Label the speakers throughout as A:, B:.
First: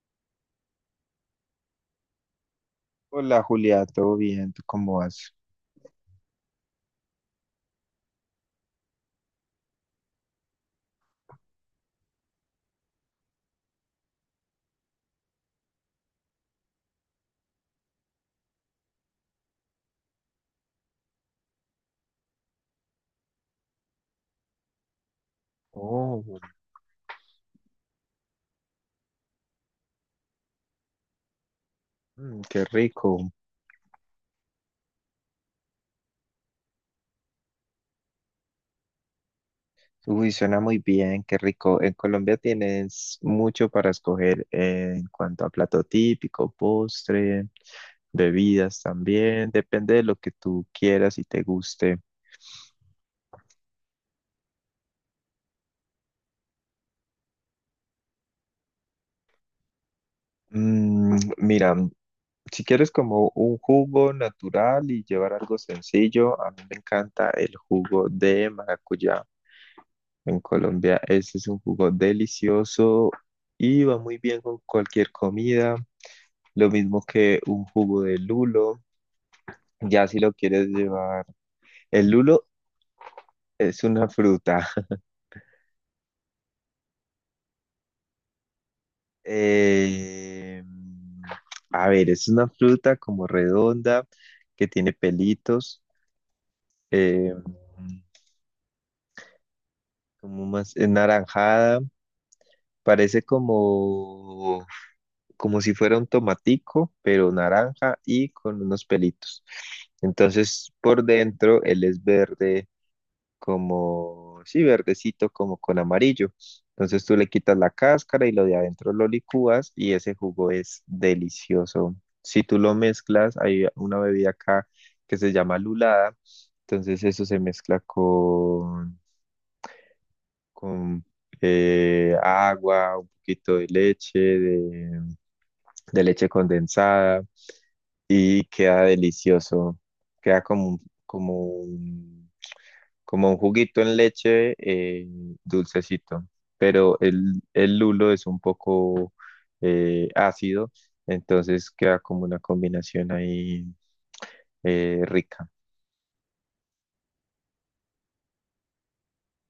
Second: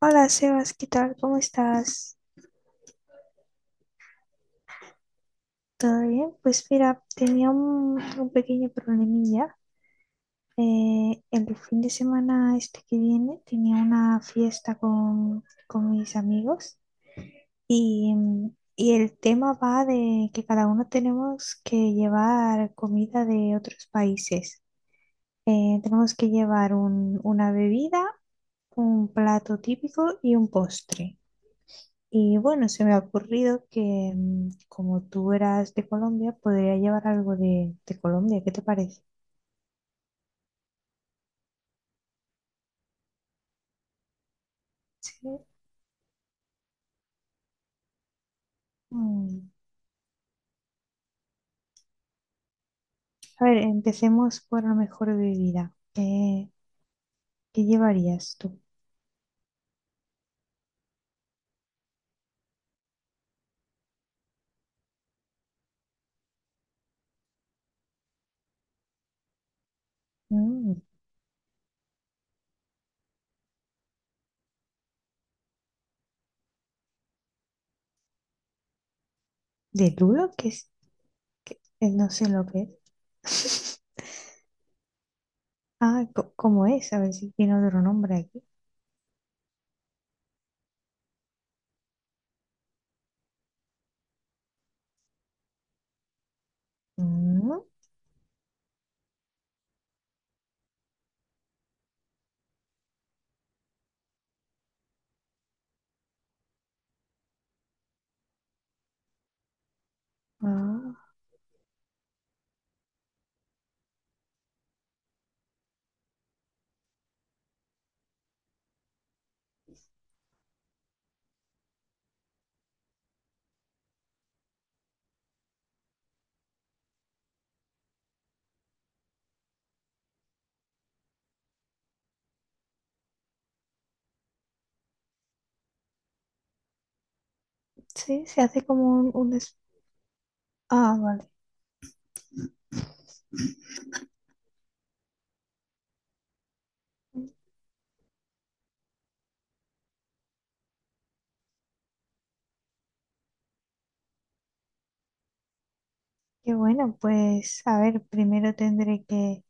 A: Hola Sebas, ¿qué tal? ¿Cómo estás?
B: Hola Julia, ¿todo bien? ¿Tú cómo vas?
A: ¿Todo bien? Pues mira, tenía un pequeño problemilla. El fin de semana este que viene tenía una fiesta con mis amigos y y el tema va de que cada uno tenemos que llevar comida de otros países. Tenemos
B: Oh,
A: que llevar una bebida, un plato típico y un postre. Y
B: qué
A: bueno, se me ha
B: rico.
A: ocurrido que como tú eras de Colombia, podría llevar algo de Colombia. ¿Qué te parece?
B: Uy, suena muy bien, qué rico. En Colombia tienes mucho para escoger en
A: Sí.
B: cuanto a plato típico, postre, bebidas también.
A: Mm.
B: Depende de lo que tú quieras y te guste.
A: A ver, empecemos por la mejor bebida. ¿Qué llevarías tú?
B: Mira, si quieres como un jugo natural y llevar algo sencillo, a mí me encanta el jugo de maracuyá. En
A: Mm.
B: Colombia, este es un jugo delicioso y va muy bien con cualquier comida. Lo mismo que un jugo de lulo.
A: ¿De
B: Ya si
A: Lulo?
B: lo
A: ¿Qué
B: quieres
A: es?
B: llevar.
A: ¿ No
B: El
A: sé
B: lulo
A: lo que es.
B: es una fruta.
A: Ah, ¿cómo es? A ver si tiene otro nombre aquí.
B: Eh, a ver, es una fruta como redonda que tiene pelitos. eh,
A: Mm,
B: Como más es naranjada. Parece como si fuera un tomatico, pero naranja y con unos pelitos. Entonces,
A: ah,
B: por dentro, él es verde, como, sí, verdecito, como con amarillo. Entonces tú le quitas la cáscara y lo de adentro lo licúas y ese jugo es delicioso. Si tú lo mezclas, hay una bebida acá que se llama lulada. Entonces eso se mezcla con agua, un poquito de leche, de leche condensada
A: sí, se
B: y
A: hace como
B: queda
A: un...
B: delicioso. Queda como, un-
A: Ah, vale.
B: como un, como un juguito en leche dulcecito, pero
A: Mm,
B: el lulo es un poco ácido, entonces queda como una combinación ahí rica.
A: qué bueno, pues a ver, primero tendré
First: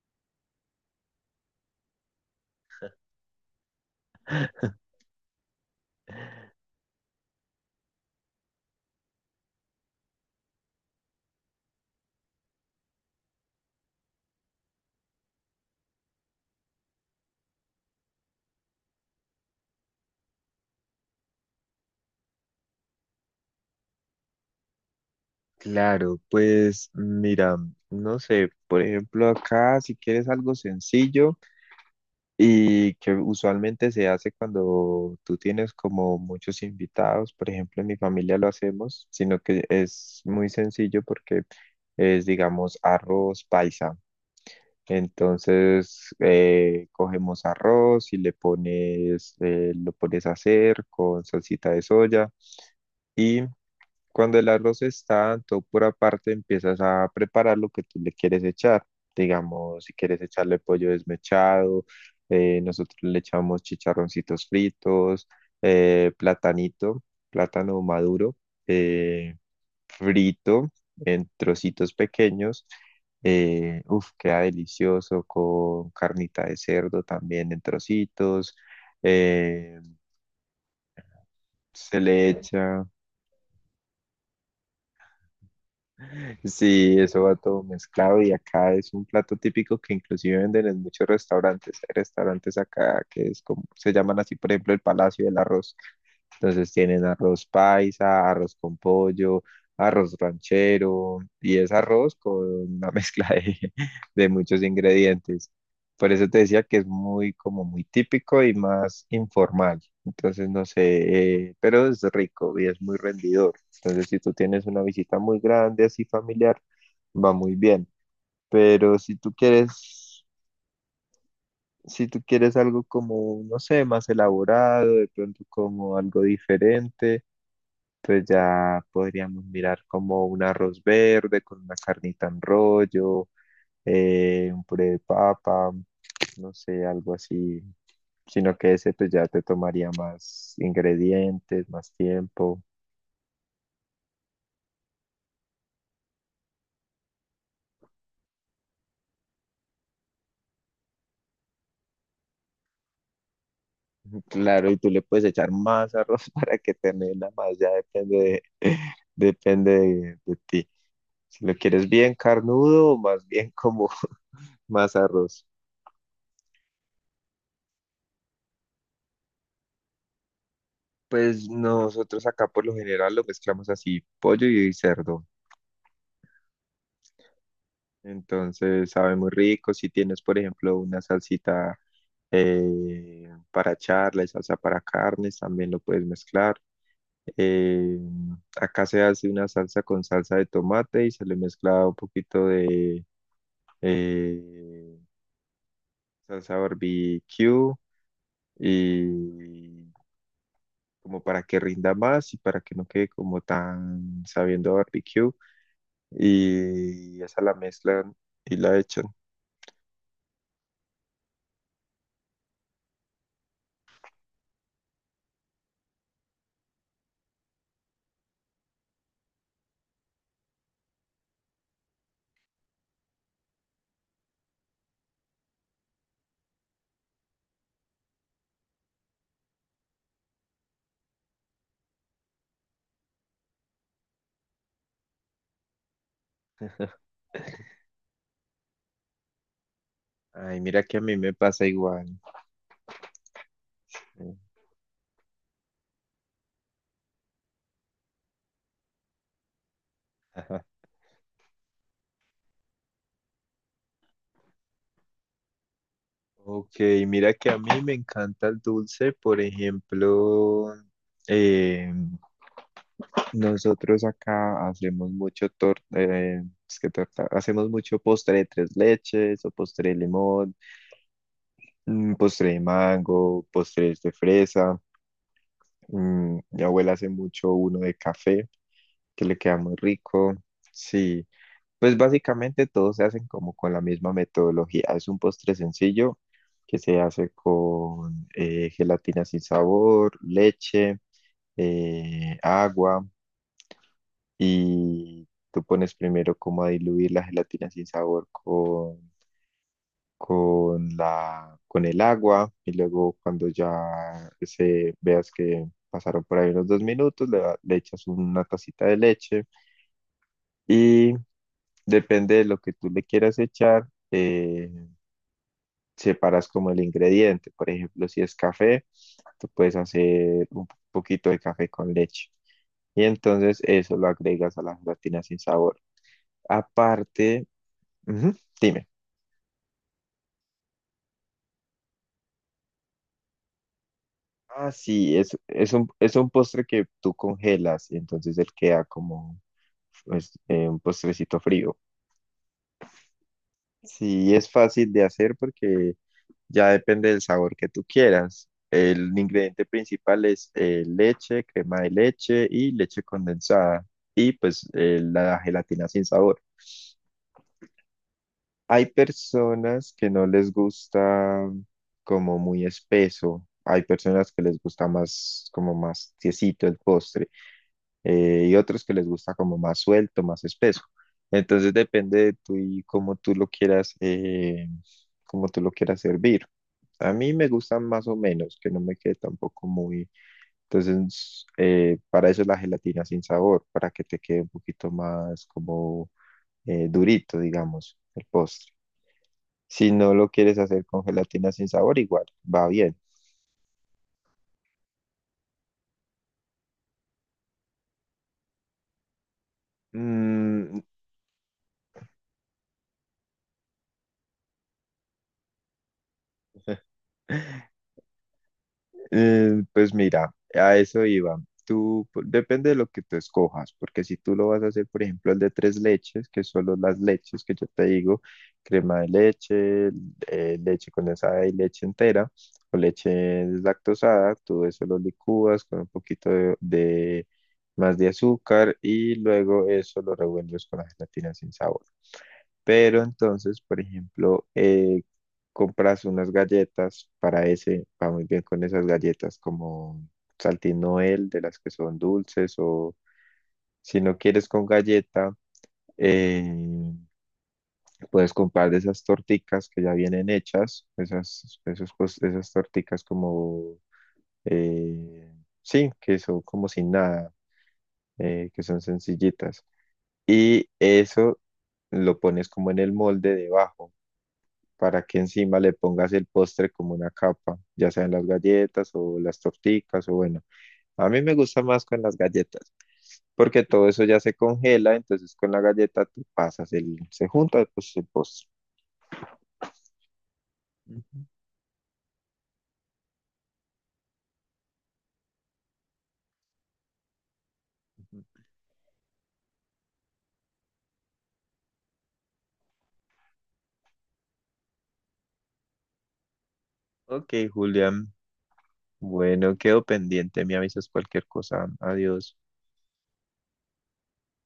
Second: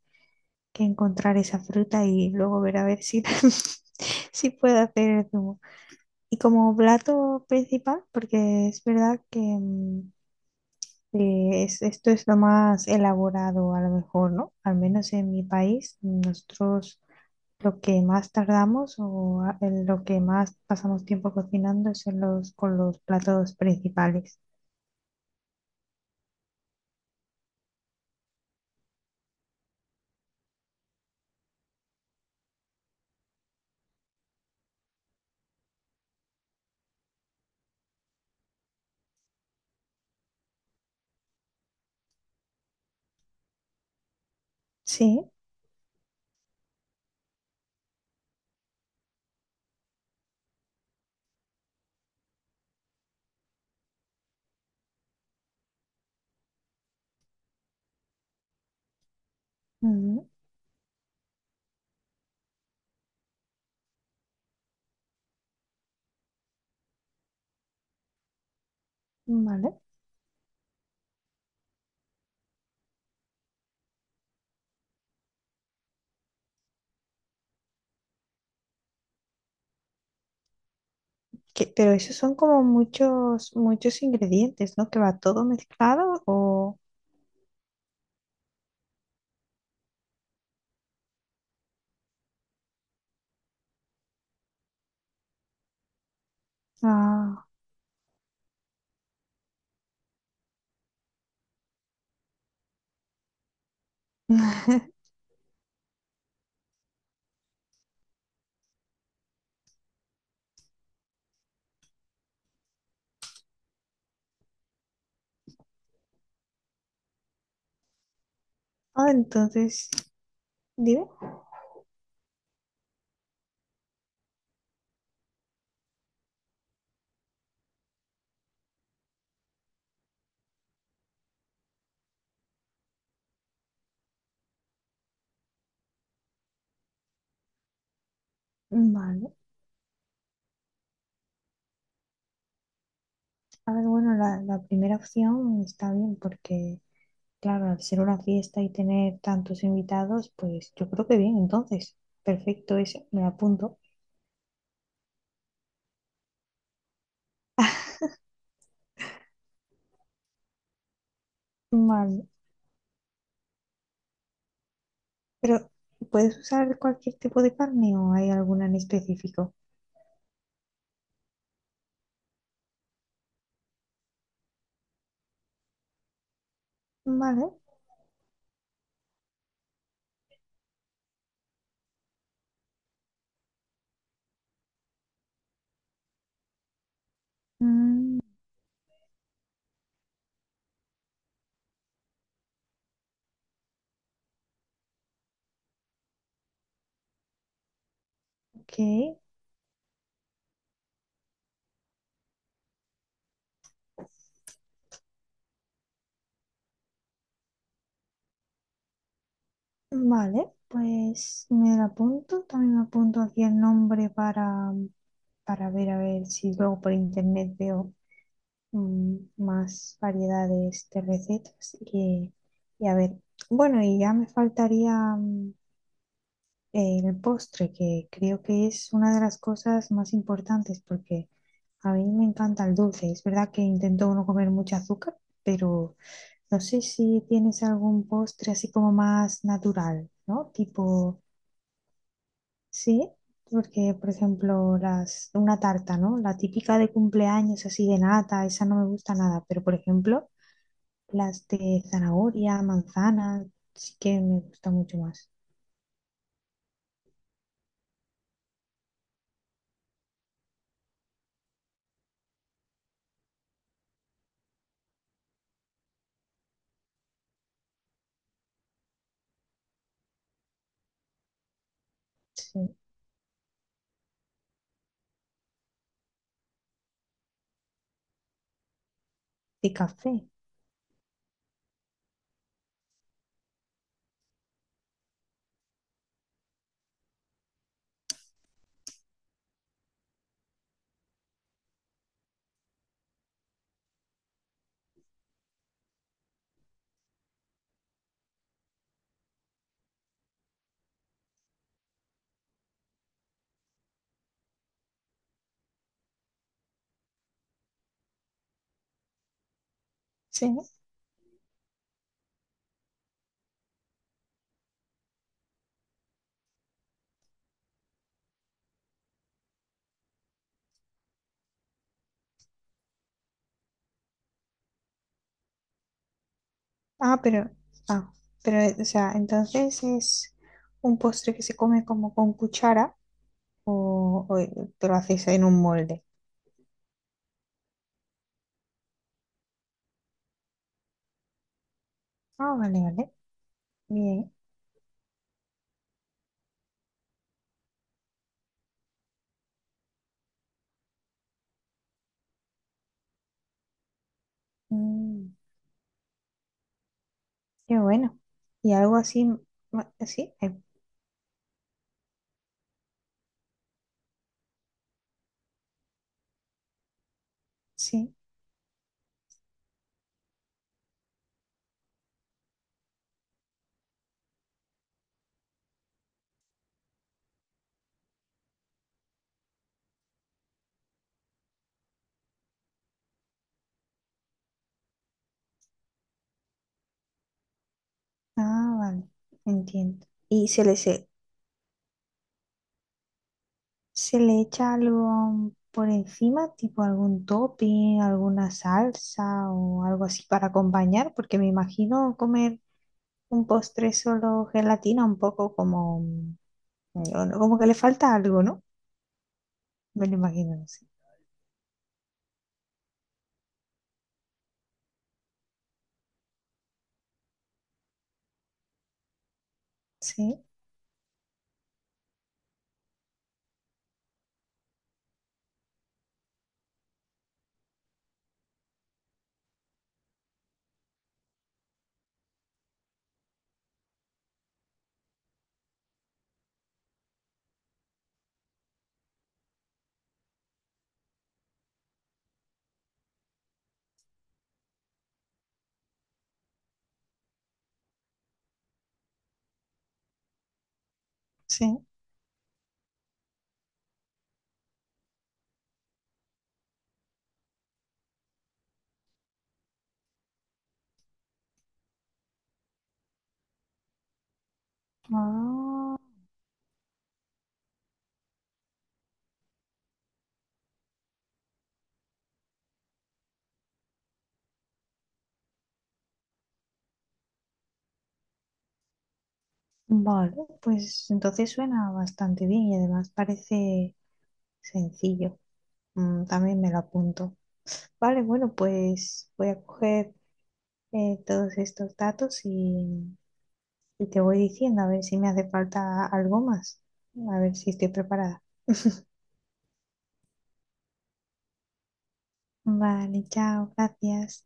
A: que encontrar esa fruta y luego ver a ver si, si puedo hacer el zumo. Y como plato principal, porque es verdad que, mm, esto es lo más elaborado a lo mejor, ¿no? Al menos en mi país, nosotros lo que más tardamos en lo que más pasamos tiempo cocinando es en los, con los platos principales.
B: Claro, pues mira, no sé, por ejemplo acá si quieres algo sencillo. Y que usualmente se hace cuando tú tienes como muchos invitados, por ejemplo, en mi familia lo hacemos, sino que es muy sencillo porque es, digamos, arroz paisa.
A: Sí,
B: Entonces, cogemos arroz y le pones, lo pones a hacer con salsita de soya y cuando el arroz está en tu pura parte, empiezas a preparar lo que tú le quieres echar. Digamos, si quieres
A: ujú,
B: echarle pollo desmechado, nosotros le echamos chicharroncitos fritos, platanito, plátano maduro, eh,
A: vale.
B: frito en trocitos pequeños. Uf, queda delicioso con carnita de cerdo también en trocitos. Eh,
A: Que- pero
B: se le
A: esos son como
B: echa
A: muchos, muchos ingredientes, ¿no? Que va todo mezclado o...
B: Sí, eso va todo mezclado y acá es un plato típico que inclusive venden en muchos restaurantes. Hay restaurantes acá que es como, se llaman así, por ejemplo, el Palacio del Arroz. Entonces tienen arroz
A: Ah,
B: paisa, arroz con pollo, arroz ranchero y es arroz con una mezcla de muchos ingredientes. Por eso te decía que es muy como muy típico y más informal. Entonces no sé, pero es rico y es muy rendidor. Entonces, si tú tienes una visita muy grande, así familiar, va muy bien. Pero
A: ah, entonces, dime.
B: si tú quieres algo como, no sé, más elaborado, de pronto como algo diferente, pues ya podríamos mirar como un arroz verde con una carnita en rollo, un puré de papa, no sé, algo así. Sino que ese pues ya
A: Vale.
B: te tomaría más ingredientes, más tiempo.
A: A ver, bueno, la primera opción está bien porque, claro, al ser una fiesta y tener tantos invitados, pues yo creo que bien, entonces, perfecto eso, me la apunto.
B: Claro, y tú le puedes echar más arroz para que te mela más, ya depende de, depende de ti. Si lo quieres bien
A: Vale,
B: carnudo o más bien como más arroz.
A: pero ¿puedes usar cualquier tipo de carne o hay alguna en específico?
B: Pues nosotros acá por lo general lo mezclamos así, pollo y cerdo.
A: Vale,
B: Entonces sabe muy rico. Si tienes, por ejemplo, una salsita para charla y salsa para carnes, también lo puedes mezclar. Eh,
A: mm,
B: Acá se hace una salsa con salsa de tomate y se le mezcla un poquito de eh, salsa barbecue
A: ok,
B: y como para que rinda más y para que no quede como tan sabiendo a barbecue y esa la mezclan y la echan.
A: vale, pues me la apunto, también me apunto aquí el nombre para ver, a ver si luego por internet veo mm, más variedades de, este, recetas y a ver, bueno, y ya me faltaría mm, el postre, que creo que es una de las cosas más importantes porque a mí me encanta el dulce. Es verdad que intento no comer mucho azúcar, pero no sé si tienes algún postre así como más natural, ¿no?
B: Ay, mira que a mí
A: Tipo,
B: me pasa igual.
A: sí. Porque, por ejemplo, las, una tarta, ¿no? La típica de cumpleaños así de nata, esa no me gusta nada. Pero, por ejemplo,
B: Ajá.
A: las de zanahoria, manzana, sí que me gusta mucho más.
B: Ok, mira que a mí me encanta el dulce, por ejemplo, eh, nosotros acá hacemos mucho es que torta, hacemos mucho postre de tres leches o postre de limón, postre de
A: Sí.
B: mango, postres de fresa. Mi abuela hace mucho uno de café, que le queda
A: De
B: muy
A: café,
B: rico. Sí, pues básicamente todos se hacen como con la misma metodología. Es un postre sencillo que se hace con gelatina sin sabor, leche, agua y tú pones primero como a diluir la gelatina sin sabor con con el agua y luego cuando ya se veas que pasaron por ahí unos dos minutos, le echas una tacita de leche
A: sí.
B: y depende de lo que tú le quieras echar, separas como el ingrediente. Por ejemplo, si es café, tú puedes hacer un poquito de café con leche. Y entonces eso lo agregas a la gelatina sin sabor.
A: Ah,
B: Aparte,
A: pero, ah,
B: ujú,
A: pero, o
B: dime.
A: sea, entonces es un postre que se come como con cuchara o
B: Ah,
A: te lo
B: sí,
A: haces en un molde.
B: es un postre que tú congelas y entonces él queda como pues, un postrecito frío.
A: Ah, vale, vale. Bien.
B: Sí, es fácil de hacer porque ya depende del sabor que tú quieras. El ingrediente principal es leche, crema de leche y leche condensada y pues
A: Mm,
B: la gelatina sin sabor.
A: qué bueno. Y
B: Hay
A: algo así,
B: personas que no
A: sí,
B: les gusta como muy espeso, hay personas que les gusta más como más tiesito el postre.
A: sí.
B: Y otros que les gusta como más suelto, más espeso. Entonces depende de tú y cómo tú lo quieras, cómo tú lo quieras servir. A mí me gustan más o menos, que no me quede tampoco muy... Entonces, para eso la gelatina sin sabor, para que te quede un poquito más como durito, digamos, el postre.
A: Ah, vale.
B: Si
A: Entiendo.
B: no lo quieres hacer con gelatina sin sabor, igual, va bien.
A: ¿Se le echa algo por encima, tipo algún topping, alguna salsa o algo así para
B: Mm.
A: acompañar? Porque me imagino comer un postre solo gelatina un poco como, no, no, como que le falta algo, ¿no?
B: Pues
A: Me lo
B: mira,
A: imagino
B: a
A: así.
B: eso iba. Depende de lo que tú escojas, porque si tú lo vas a hacer, por ejemplo, el de tres leches, que solo las leches que yo te digo, crema de leche,
A: Sí,
B: leche condensada y leche entera, o leche deslactosada, todo eso lo licúas con un poquito más de azúcar y luego eso lo revuelves con la gelatina sin sabor. Pero entonces, por ejemplo, compras unas galletas para ese, va muy bien con esas galletas como Saltín Noel, de las que son dulces, o si no quieres con galleta, eh, puedes comprar de esas torticas que ya vienen hechas,
A: sí.
B: esas torticas como, eh, sí, que son como sin nada, que son sencillitas. Y eso lo pones como en el molde debajo, para que encima le
A: Ah,
B: pongas el postre como una capa, ya sean las galletas o las torticas o bueno, a mí me gusta más con las galletas, porque todo eso ya se congela, entonces con la galleta tú pasas el, se junta pues el postre.
A: vale, pues
B: Ujú,
A: entonces suena bastante bien y además parece sencillo. Mm, también me lo apunto. Vale,
B: ujú.
A: bueno, pues voy a coger todos estos datos y te voy diciendo a ver si me hace falta algo más.
B: Ok,
A: A ver si estoy
B: Julián,
A: preparada.
B: bueno, quedo pendiente, me avisas cualquier cosa, adiós.
A: Vale, chao, gracias.